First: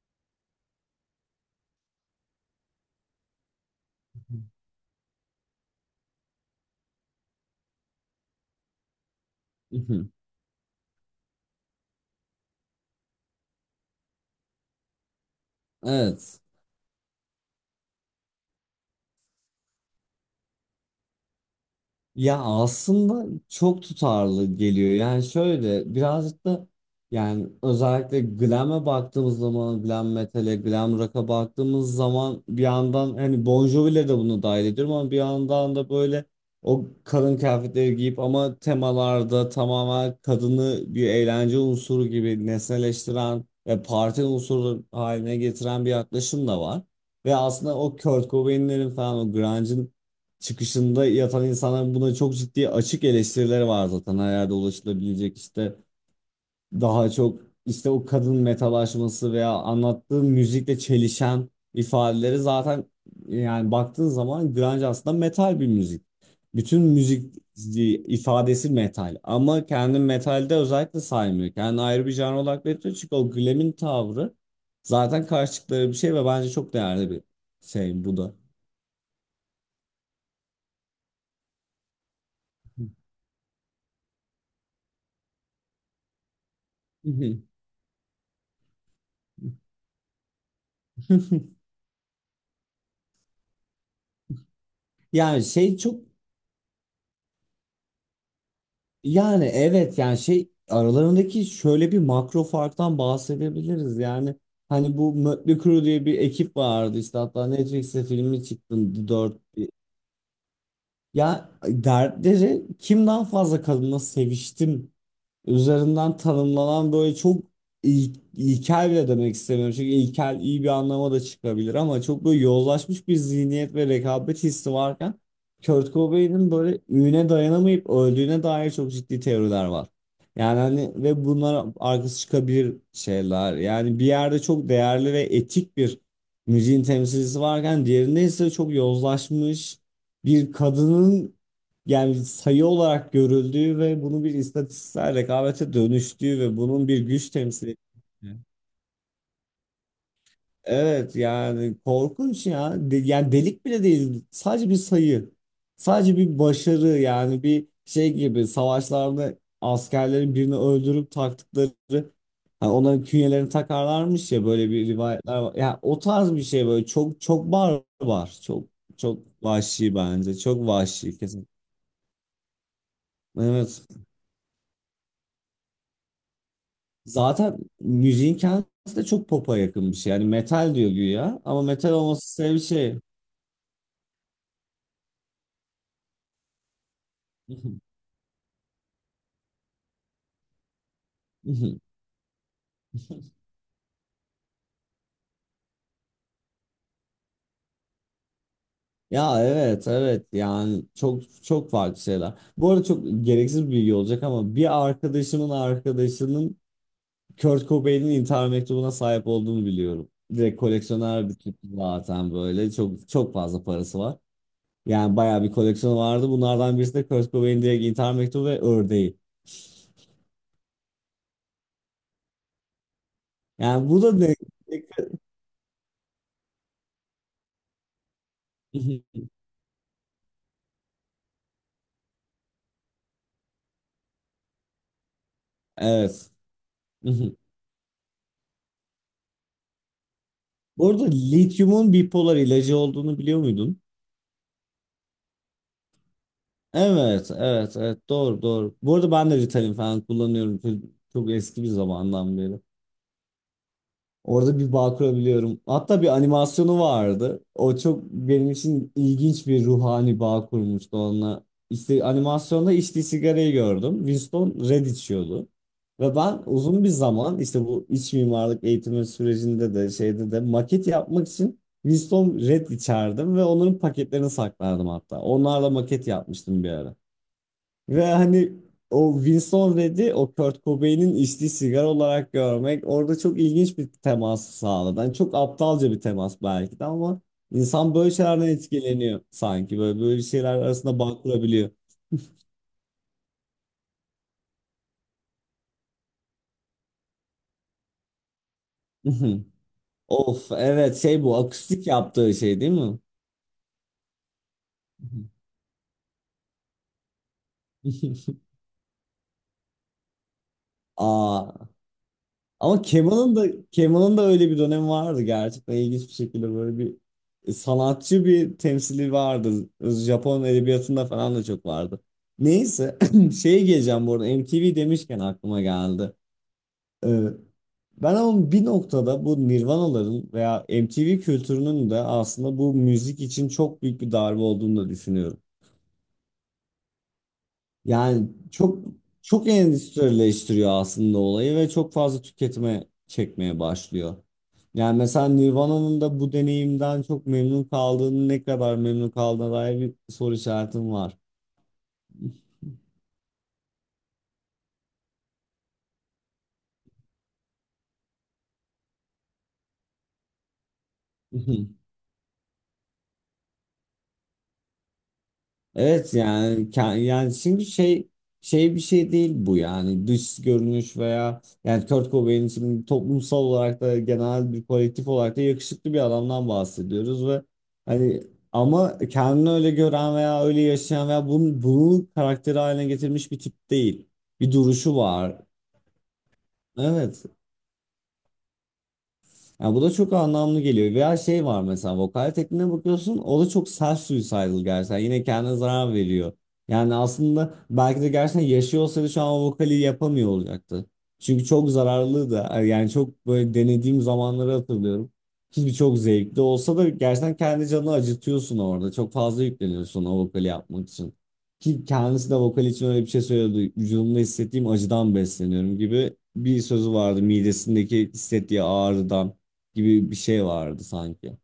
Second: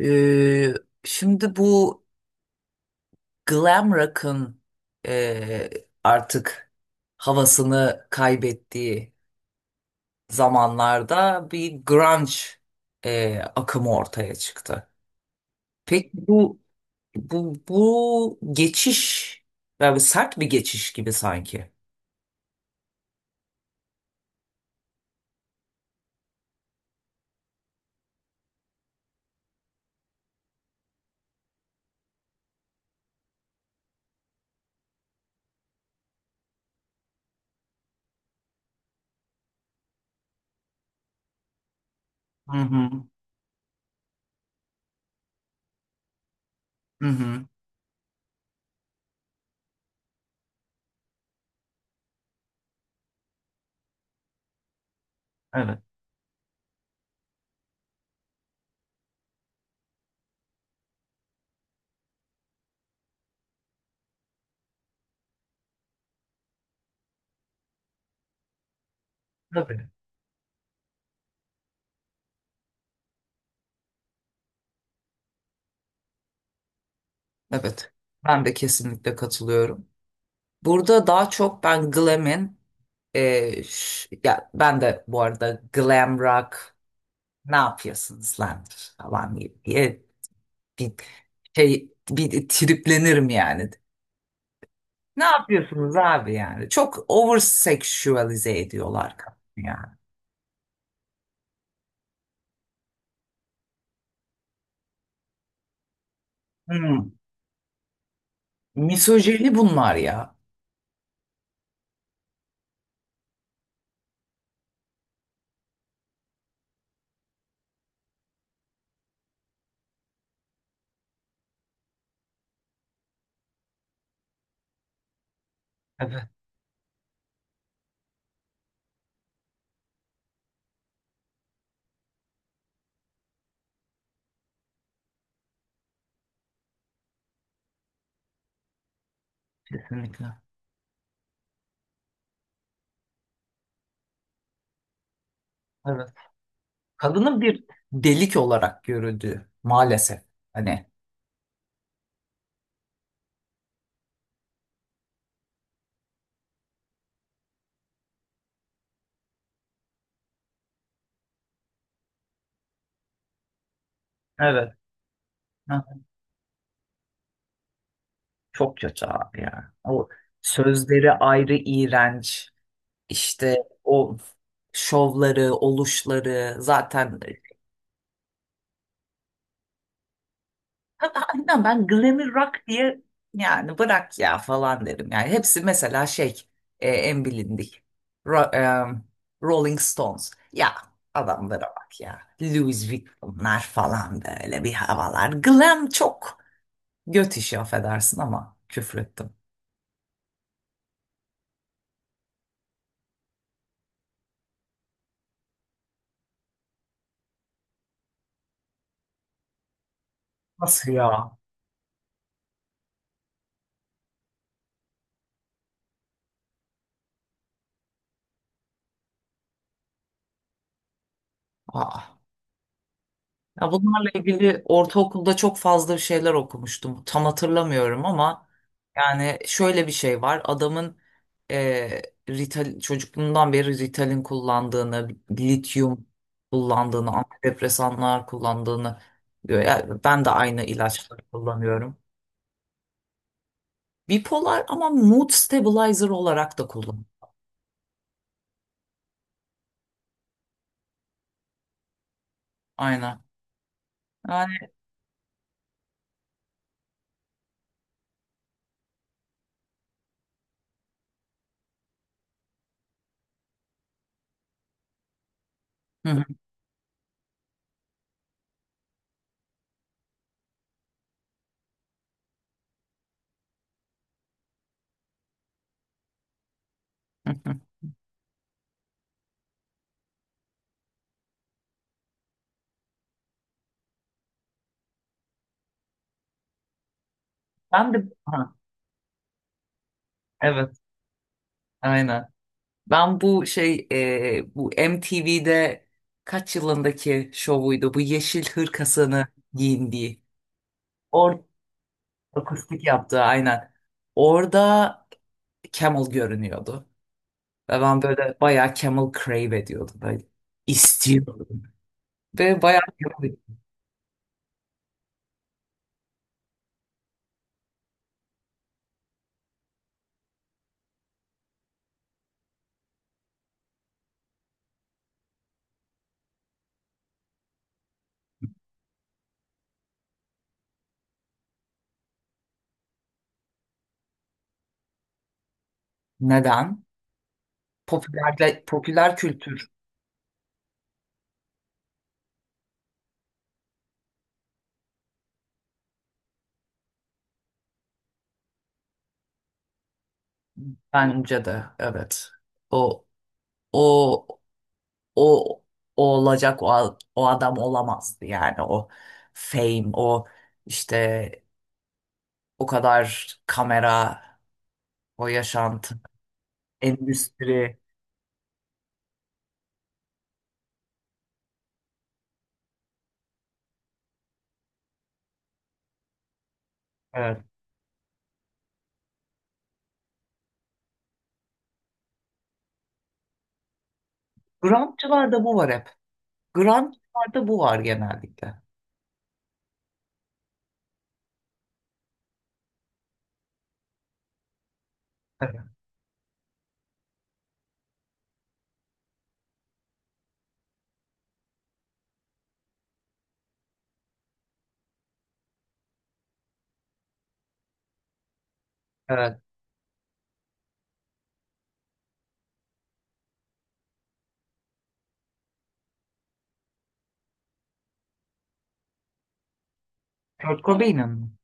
Ee, Şimdi bu glam rock'ın e, artık havasını kaybettiği Mhm. zamanlarda bir grunge akımı ortaya çıktı. Peki Evet. bu geçiş yani sert bir geçiş gibi sanki. Ya aslında çok tutarlı geliyor. Yani şöyle birazcık da özellikle glam'e baktığımız zaman glam metal'e, glam rock'a baktığımız zaman bir yandan hani Bon Jovi'le de bunu dahil ediyorum ama bir yandan da böyle o kadın kıyafetleri giyip ama temalarda tamamen kadını bir eğlence unsuru gibi Hı hı. nesneleştiren ve parti unsuru haline getiren bir yaklaşım da var. Hı Ve hı. aslında o Kurt Cobain'lerin falan o grunge'ın çıkışında yatan insanların buna çok ciddi açık eleştirileri var zaten. Her yerde ulaşılabilecek işte Evet. daha çok işte o kadın metalaşması veya anlattığı müzikle çelişen ifadeleri zaten, yani baktığın zaman grunge aslında metal bir müzik. Bütün müzik ifadesi metal ama Tabii. kendi metalde özellikle saymıyor. Kendi ayrı bir janr olarak belirtiyor çünkü o glam'in tavrı zaten karşı çıktıkları bir şey ve bence çok değerli bir Evet. şey bu da. Ben de kesinlikle katılıyorum. Burada daha çok ben glam'in ya ben de bu arada glam rock ne yapıyorsunuz lan falan diye bir şey bir triplenirim yani. Ne Yani şey yapıyorsunuz çok. abi yani? Çok over sexualize ediyorlar Yani kadını yani. evet yani şey, aralarındaki şöyle bir makro farktan bahsedebiliriz, yani hani bu Mötley Crüe diye bir ekip vardı, Hmm, işte hatta Netflix'te filmi çıktı dört, Misojeni bunlar ya. ya dertleri kim daha fazla kadınla seviştim üzerinden tanımlanan böyle çok ilkel bile demek istemiyorum. Çünkü ilkel iyi bir anlama da çıkabilir ama çok böyle yozlaşmış bir zihniyet ve rekabet hissi varken Kurt Evet, Cobain'in böyle üne dayanamayıp öldüğüne dair çok ciddi teoriler var. Yani hani ve bunlar arkası çıkabilir şeyler. Yani bir yerde çok değerli ve etik bir müziğin temsilcisi varken diğerinde ise çok yozlaşmış kesinlikle. bir kadının, yani sayı olarak görüldüğü ve bunun bir istatistiksel rekabete Evet. dönüştüğü ve bunun bir güç Kadının bir temsili. delik olarak görüldüğü maalesef. Hani. Evet yani korkunç ya. De- yani delik bile değil. Sadece bir sayı. Sadece bir başarı, yani bir şey gibi, savaşlarda askerlerin birini öldürüp taktıkları, hani onların künyelerini takarlarmış ya, böyle Evet. bir rivayetler var. Yani Ha, o tarz bir şey, böyle çok çok barbar. Çok çok kötü çok abi ya. vahşi O bence. Çok sözleri vahşi kesin. ayrı iğrenç. İşte Evet. o şovları, oluşları zaten Zaten müziğin kendisi de çok pop'a yakın bir şey. Yani metal diyor güya ama aynen ben metal olması glamir sebebi rock şey. diye yani bırak ya falan derim. Yani hepsi mesela şey en bilindik Ro- em, Rolling Stones. Ya adamlara bak ya. Louis Vuitton'lar falan böyle bir havalar. Glam çok göt işi affedersin ama küfrettim. Ya evet evet, yani çok çok farklı şeyler. Bu arada çok gereksiz bir bilgi olacak ama bir arkadaşımın arkadaşının Kurt Cobain'in intihar mektubuna sahip olduğunu biliyorum. Direkt Nasıl koleksiyoner ya? bir tip, zaten böyle çok çok fazla parası var. Yani bayağı bir koleksiyonu vardı. Bunlardan birisi de Kurt Cobain'in direkt intihar mektubu ve ördeği. Aa. Ya Yani bu bunlarla da ne? ilgili ortaokulda çok fazla bir şeyler okumuştum. Tam hatırlamıyorum ama yani şöyle bir şey var. Adamın e, çocukluğundan beri Ritalin kullandığını, lityum Evet. kullandığını, Hı hı. antidepresanlar kullandığını diyor. Yani ben de aynı Bu arada ilaçları lityumun kullanıyorum. bipolar ilacı olduğunu biliyor muydun? Bipolar ama mood stabilizer olarak da kullan. Evet, evet, evet. Doğru, doğru. Bu arada ben de Ritalin falan kullanıyorum. Çok, çok eski bir zamandan beri. Aynen. Orada Yani bir bağ kurabiliyorum. Hatta bir animasyonu vardı. O çok benim için ilginç bir ruhani bağ kurmuştu onunla. İşte animasyonda içtiği sigarayı gördüm. Winston Red içiyordu. hı Ve hı, ben uzun bir zaman işte bu iç mimarlık eğitimi sürecinde de şeyde de maket yapmak için Winston Red içerdim ve onların paketlerini saklardım hatta. Onlarla maket yapmıştım bir ara. hı hı. Ve hani o Winston Redd'i o Kurt Cobain'in içtiği sigara olarak görmek orada çok ilginç bir temas sağladı. Yani çok aptalca bir temas belki de ama Ben insan de böyle şeylerden ha, etkileniyor sanki. Böyle şeyler evet, arasında bağ kurabiliyor. aynen. Ben bu şey bu MTV'de kaç yılındaki şovuydu bu yeşil hırkasını giyindiği. Of evet şey, bu Or akustik yaptığı şey değil Akustik mi? yaptığı aynen. Orada Camel görünüyordu. Ve ben böyle bayağı Camel crave ediyordum. Böyle istiyordum. Aa. Ve bayağı Ama Kemal'ın da Kemal'ın da öyle bir dönemi vardı, gerçekten ilginç bir şekilde böyle bir sanatçı bir temsili vardı. Japon edebiyatında falan da çok vardı. Neyse şeye geleceğim, bu arada MTV demişken aklıma geldi. Ee, Ben ama bir noktada bu Nirvanaların veya MTV kültürünün de aslında bu müzik için çok büyük bir darbe olduğunu da düşünüyorum. neden? Yani Popüler, çok popüler çok kültür endüstrileştiriyor aslında olayı ve çok fazla tüketime çekmeye başlıyor. Yani mesela Nirvana'nın da bu deneyimden çok memnun kaldığını, ne kadar memnun kaldığına dair bir soru işaretim var. bence de evet. O o o, o olacak o, o adam olamazdı yani o fame o işte o kadar kamera o yaşantı Evet yani ke- yani şimdi endüstri şey, şey bir şey değil bu, yani dış görünüş veya, yani Kurt Cobain, şimdi toplumsal olarak da genel bir kolektif olarak da yakışıklı bir adamdan bahsediyoruz evet. ve hani, ama kendini öyle gören veya öyle yaşayan veya bunu karakteri haline getirmiş bir tip değil. Bir duruşu Grunge'larda var. bu var hep. Evet. Grunge'larda bu var genellikle. Ya bu da çok anlamlı geliyor. Veya şey var mesela, vokal tekniğine bakıyorsun o da çok self suicidal gerçekten. Yine kendine Evet. zarar veriyor. Yani aslında belki de gerçekten yaşıyor olsaydı şu an o vokali yapamıyor olacaktı. Çünkü çok zararlı da, yani çok böyle denediğim zamanları hatırlıyorum. Hiçbir, çok zevkli olsa da gerçekten kendi canını acıtıyorsun orada. Çok Evet. fazla yükleniyorsun o vokali yapmak için. Ki kendisi de vokal için öyle bir şey söylüyordu. Vücudumda hissettiğim acıdan besleniyorum gibi bir sözü vardı, midesindeki hissettiği ağrıdan gibi bir şey Kurt vardı Cobain'in mi? sanki.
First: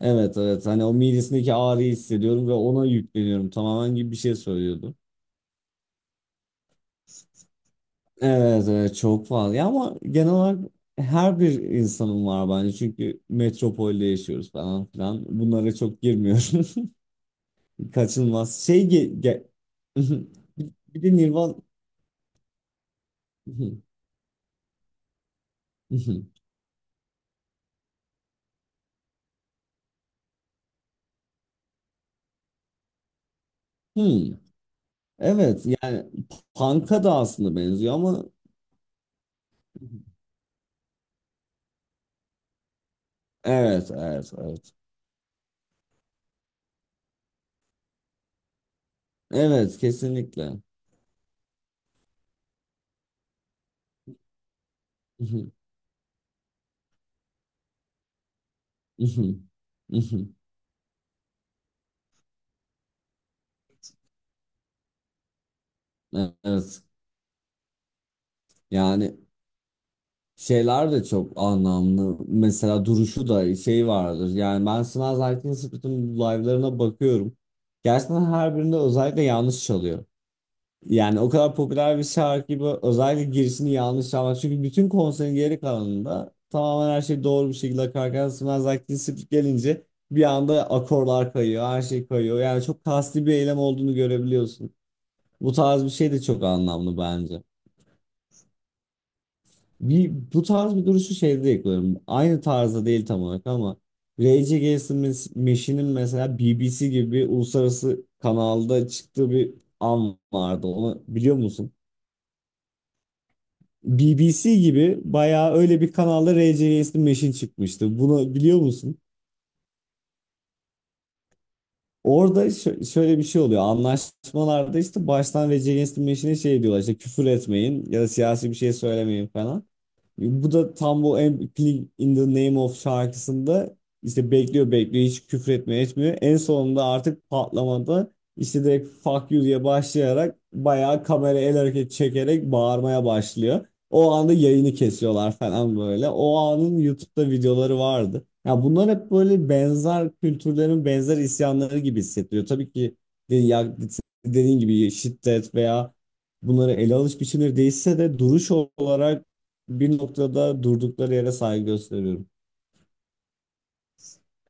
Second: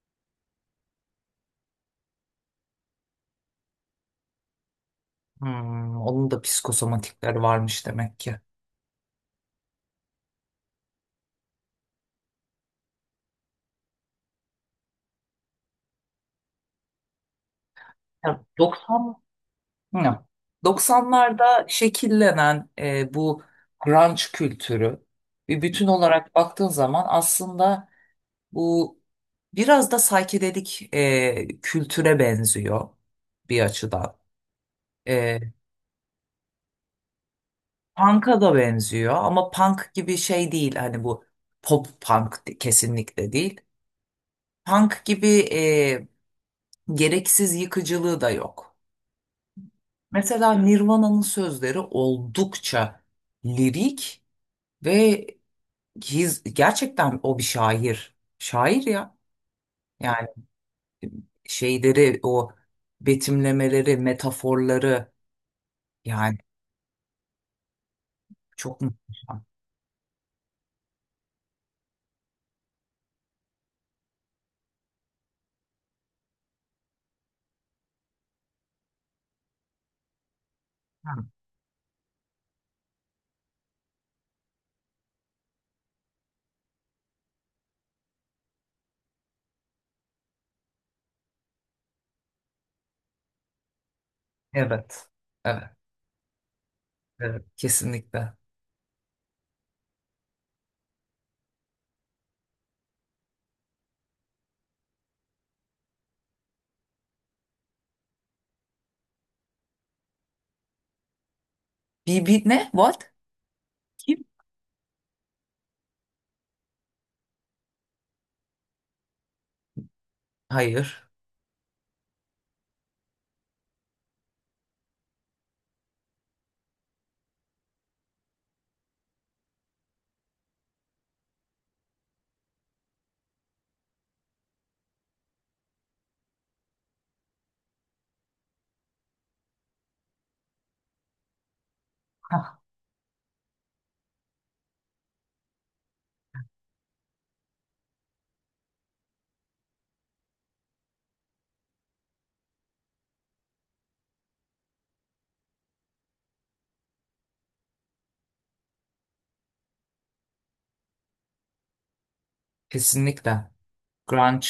Evet evet hani, o midesindeki ağrıyı hissediyorum ve ona yükleniyorum tamamen gibi bir şey söylüyordu. Onun da psikosomatikleri varmış demek ki. Evet evet çok fazla ya, ama genel olarak her bir insanın var bence, çünkü metropolde yaşıyoruz falan filan, bunlara çok girmiyorum. Ya, Kaçınılmaz şey 90. Hı. bir de Nirvan 90'larda şekillenen bu grunge kültürü bir bütün olarak baktığın zaman aslında bu biraz da psychedelic kültüre benziyor bir açıdan. Hmm. E, Evet yani punk'a da aslında benziyor ama Punk'a da benziyor ama punk gibi şey değil. Hani bu pop punk kesinlikle değil. evet evet evet, Punk gibi e, gereksiz yıkıcılığı da yok. evet kesinlikle. Mesela Nirvana'nın sözleri oldukça lirik ve gerçekten o bir şair. Şair ya. Mhm, Yani mhm. şeyleri o betimlemeleri, metaforları yani Evet. çok Yani muhteşem. şeyler de çok anlamlı. Mesela duruşu da şey vardır. Yani ben Smells Like Teen Spirit'in live'larına bakıyorum. Gerçekten her birinde özellikle yanlış çalıyor. Ha, Yani o kadar popüler bir şarkı gibi, özellikle girişini yanlış çalmak. Çünkü bütün konserin geri kalanında tamamen her şey doğru bir şekilde akarken Smells Like Teen Spirit gelince bir anda akorlar kayıyor, her şey kayıyor. Yani çok kasti bir eylem olduğunu görebiliyorsun. evet. Bu Evet. tarz bir şey de çok anlamlı bence. Evet. Kesinlikle. Bir, bu tarz bir duruşu şeyde yakaladım. Aynı tarzda değil tam olarak ama Rage Against the Machine'in mesela BBC gibi bir uluslararası kanalda çıktığı bir an vardı. Onu biliyor musun? Bir ne? What? Kim? BBC gibi bayağı öyle bir kanalda Rage Against the Machine çıkmıştı. Bunu biliyor musun? Hayır. Orada şöyle bir şey oluyor. Anlaşmalarda işte baştan Rage Against the Machine'e şey diyorlar, işte küfür etmeyin ya da siyasi bir şey söylemeyin falan. Bu da tam bu Everything in the Name of şarkısında işte bekliyor bekliyor, hiç küfür etmiyor etmiyor. En sonunda artık patlamada işte direkt fuck you diye başlayarak bayağı kamera el hareketi çekerek Hah, bağırmaya başlıyor. O anda yayını kesiyorlar falan böyle. O anın YouTube'da videoları vardı. Ya bunlar hep böyle benzer kültürlerin benzer isyanları gibi hissettiriyor. Tabii ki de- ya- dediğin gibi şiddet veya bunları ele alış biçimleri değişse de duruş olarak bir noktada durdukları yere saygı gösteriyorum. kesinlikle. Grunge.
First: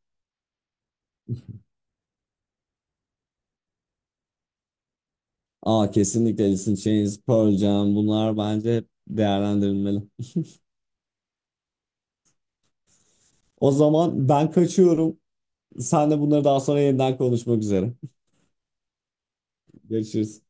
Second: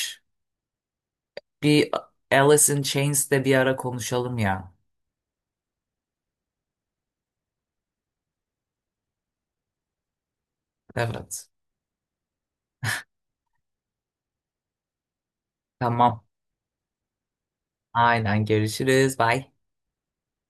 Bir Alice in Chains'te bir ara konuşalım ya. Aa kesinlikle, Alice in Chains, Pearl Jam bunlar bence hep değerlendirilmeli. Evet. O zaman ben kaçıyorum. Sen de Tamam. bunları daha sonra yeniden konuşmak üzere. Aynen. Görüşürüz. Bye. Görüşürüz.